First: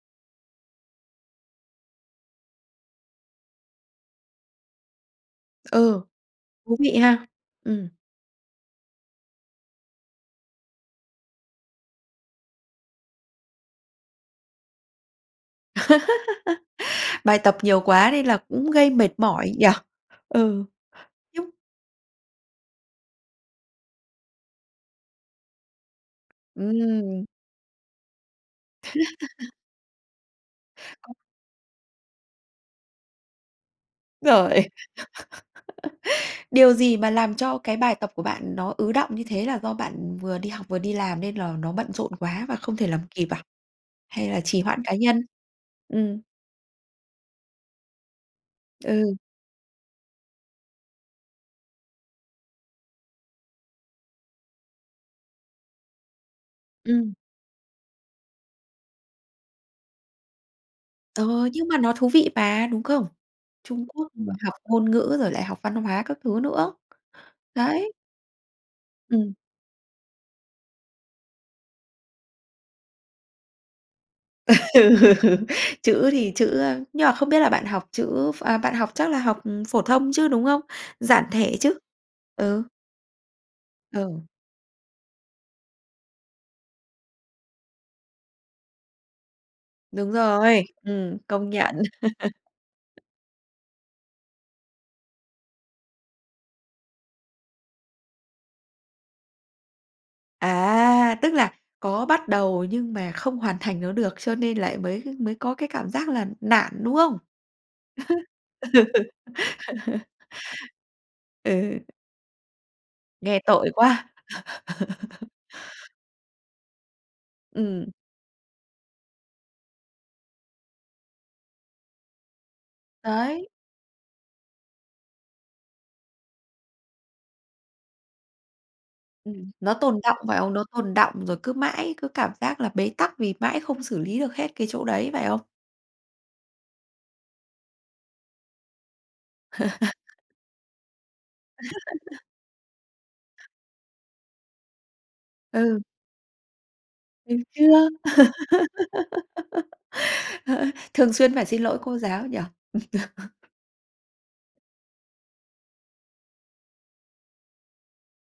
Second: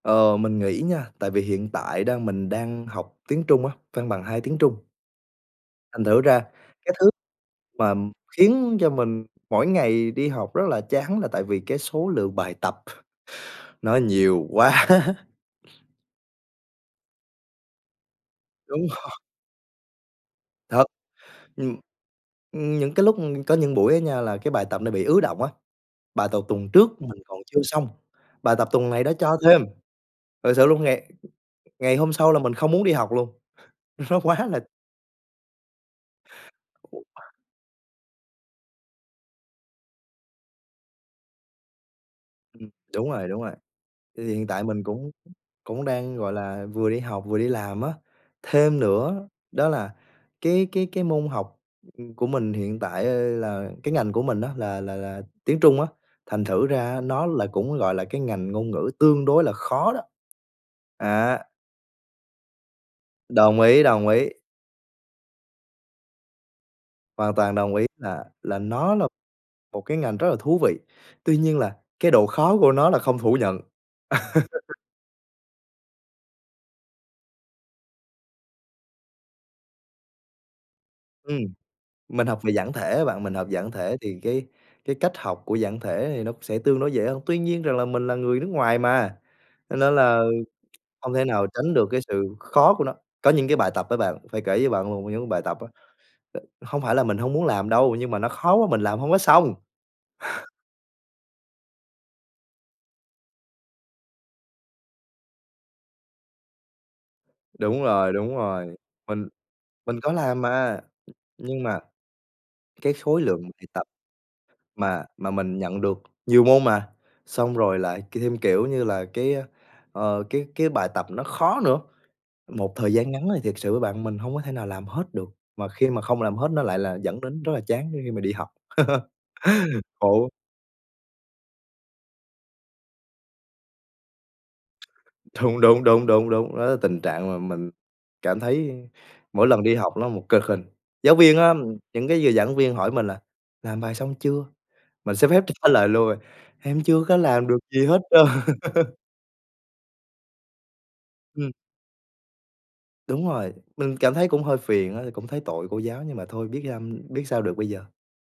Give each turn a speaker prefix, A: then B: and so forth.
A: Ờ, mình nghĩ nha tại vì hiện tại đang mình đang học tiếng Trung á, văn bằng 2 tiếng Trung.
B: Ừ,
A: Thành thử ra
B: thú
A: cái
B: vị
A: thứ
B: ha! Ừm.
A: mà khiến cho mình mỗi ngày đi học rất là chán là tại vì cái số lượng bài tập, nó nhiều quá!
B: Bài tập nhiều quá nên là cũng
A: Đúng
B: gây mệt
A: rồi.
B: mỏi nhỉ? Ừ.
A: Thật.
B: Như
A: Ừm. Ừm, những cái lúc, ưm có những buổi á nha là cái bài tập nó bị ứ đọng á, bài tột tuần trước mình
B: Ừm.
A: còn chưa xong, bài tập tuần này đã cho thêm! Thật sự luôn ngày ngày hôm sau là mình không muốn đi học luôn, nó quá là
B: Rồi. Điều gì mà
A: [unintelligible]
B: làm cho cái bài tập của bạn nó ứ đọng như thế? Là do bạn vừa đi học vừa đi làm nên là nó bận rộn quá và
A: Ừm.
B: không thể làm
A: Đúng
B: kịp
A: rồi, đúng
B: à?
A: rồi, tại
B: Hay
A: vì
B: là
A: hiện
B: trì
A: tại
B: hoãn
A: mình
B: cá
A: cũng
B: nhân?
A: cũng đang,
B: Ừm.
A: gọi là, vừa đi học vừa đi làm á. Thêm
B: Ừ.
A: nữa đó là cái cái cái môn học, ừm, của mình hiện tại, ơ, là cái ngành của mình á là là là tiếng Trung á, thành thử ra
B: Ừm.
A: nó là cũng, gọi là, cái ngành ngôn ngữ tương đối là khó đó.
B: Ờ,
A: Á.
B: nhưng mà nó thú vị mà, đúng không?
A: Đồng ý,
B: Trung
A: đồng
B: Quốc
A: ý.
B: mà học ngôn ngữ rồi lại học văn hóa các thứ nữa.
A: Hoàn toàn đồng ý,
B: Đấy.
A: là là nó là
B: Ừm.
A: một cái ngành rất là thú vị, tuy nhiên là cái độ khó của nó là không phủ nhận.
B: Ừ. Chữ thì chữ, ơ nhưng mà không biết là bạn học chữ ph à, bạn học chắc là học phổ thông chứ, đúng không? Giản
A: Ừm,
B: thể chứ?
A: mình học về
B: Ừ.
A: giản thể á bạn, mình học giản thể thì
B: Ừ.
A: cái cái cách học của giản thể thì nó sẽ tương đối dễ hơn. Tuy nhiên rằng là mình là người nước ngoài mà, cho nên
B: Đúng
A: là
B: rồi,
A: hông
B: ừm,
A: thể nào
B: công
A: tránh
B: nhận.
A: được cái sự khó của nó. Có những cái bài tập á bạn, phải kể cho bạn một trong những bài tập á, không phải là mình hông muốn làm đâu nhưng mà nó khó quá mình làm hông có xong.
B: À, tức là có bắt đầu nhưng mà không hoàn thành nó được cho nên lại mới mới có cái cảm giác là nản, đúng không?
A: Đúng rồi, đúng rồi. Mình mình có làm mà, nhưng mà
B: Ừ.
A: cái khối
B: Nghe
A: lượng bài
B: tội
A: tập
B: quá!
A: mà mà mình nhận được nhiều môn mà, xong rồi
B: Ừm.
A: lại thêm, kiểu như là, cái, ờ, cái cái bài tập nó khó nữa. Một thời gian ngắn thì
B: Đấy.
A: thiệt sự với bạn mình hông có thể nào làm hết được, mà khi mà không làm hết nó lại là dẫn đến rất là chán khi khi mà đi học.
B: Ừm, nó tồn đọng,
A: Khổ.
B: phải không? Nó tồn đọng rồi cứ mãi cứ cảm giác là bế tắc vì mãi không xử lý được hết cái chỗ đấy, phải không?
A: Thúng, đúng, đúng, đúng, đúng, đó là tình trạng mà mình cảm thấy mỗi lần đi học nó một cực hình. Giáo viên á, những cái giờ giảng viên hỏi mình là "Làm bài xong chưa?" Mình xin phép trả
B: Ừ.
A: lời luôn à: "Em chưa có
B: Mình
A: làm được gì
B: chưa.
A: hết trơn."
B: Ờ. Thường xuyên phải
A: Ừm.
B: xin lỗi cô giáo nhỉ?
A: Đúng rồi, mình cảm thấy cũng hơi phiền á, thì cũng thấy tội cô giáo nhưng mà thôi biết am biết sao được bây giờ.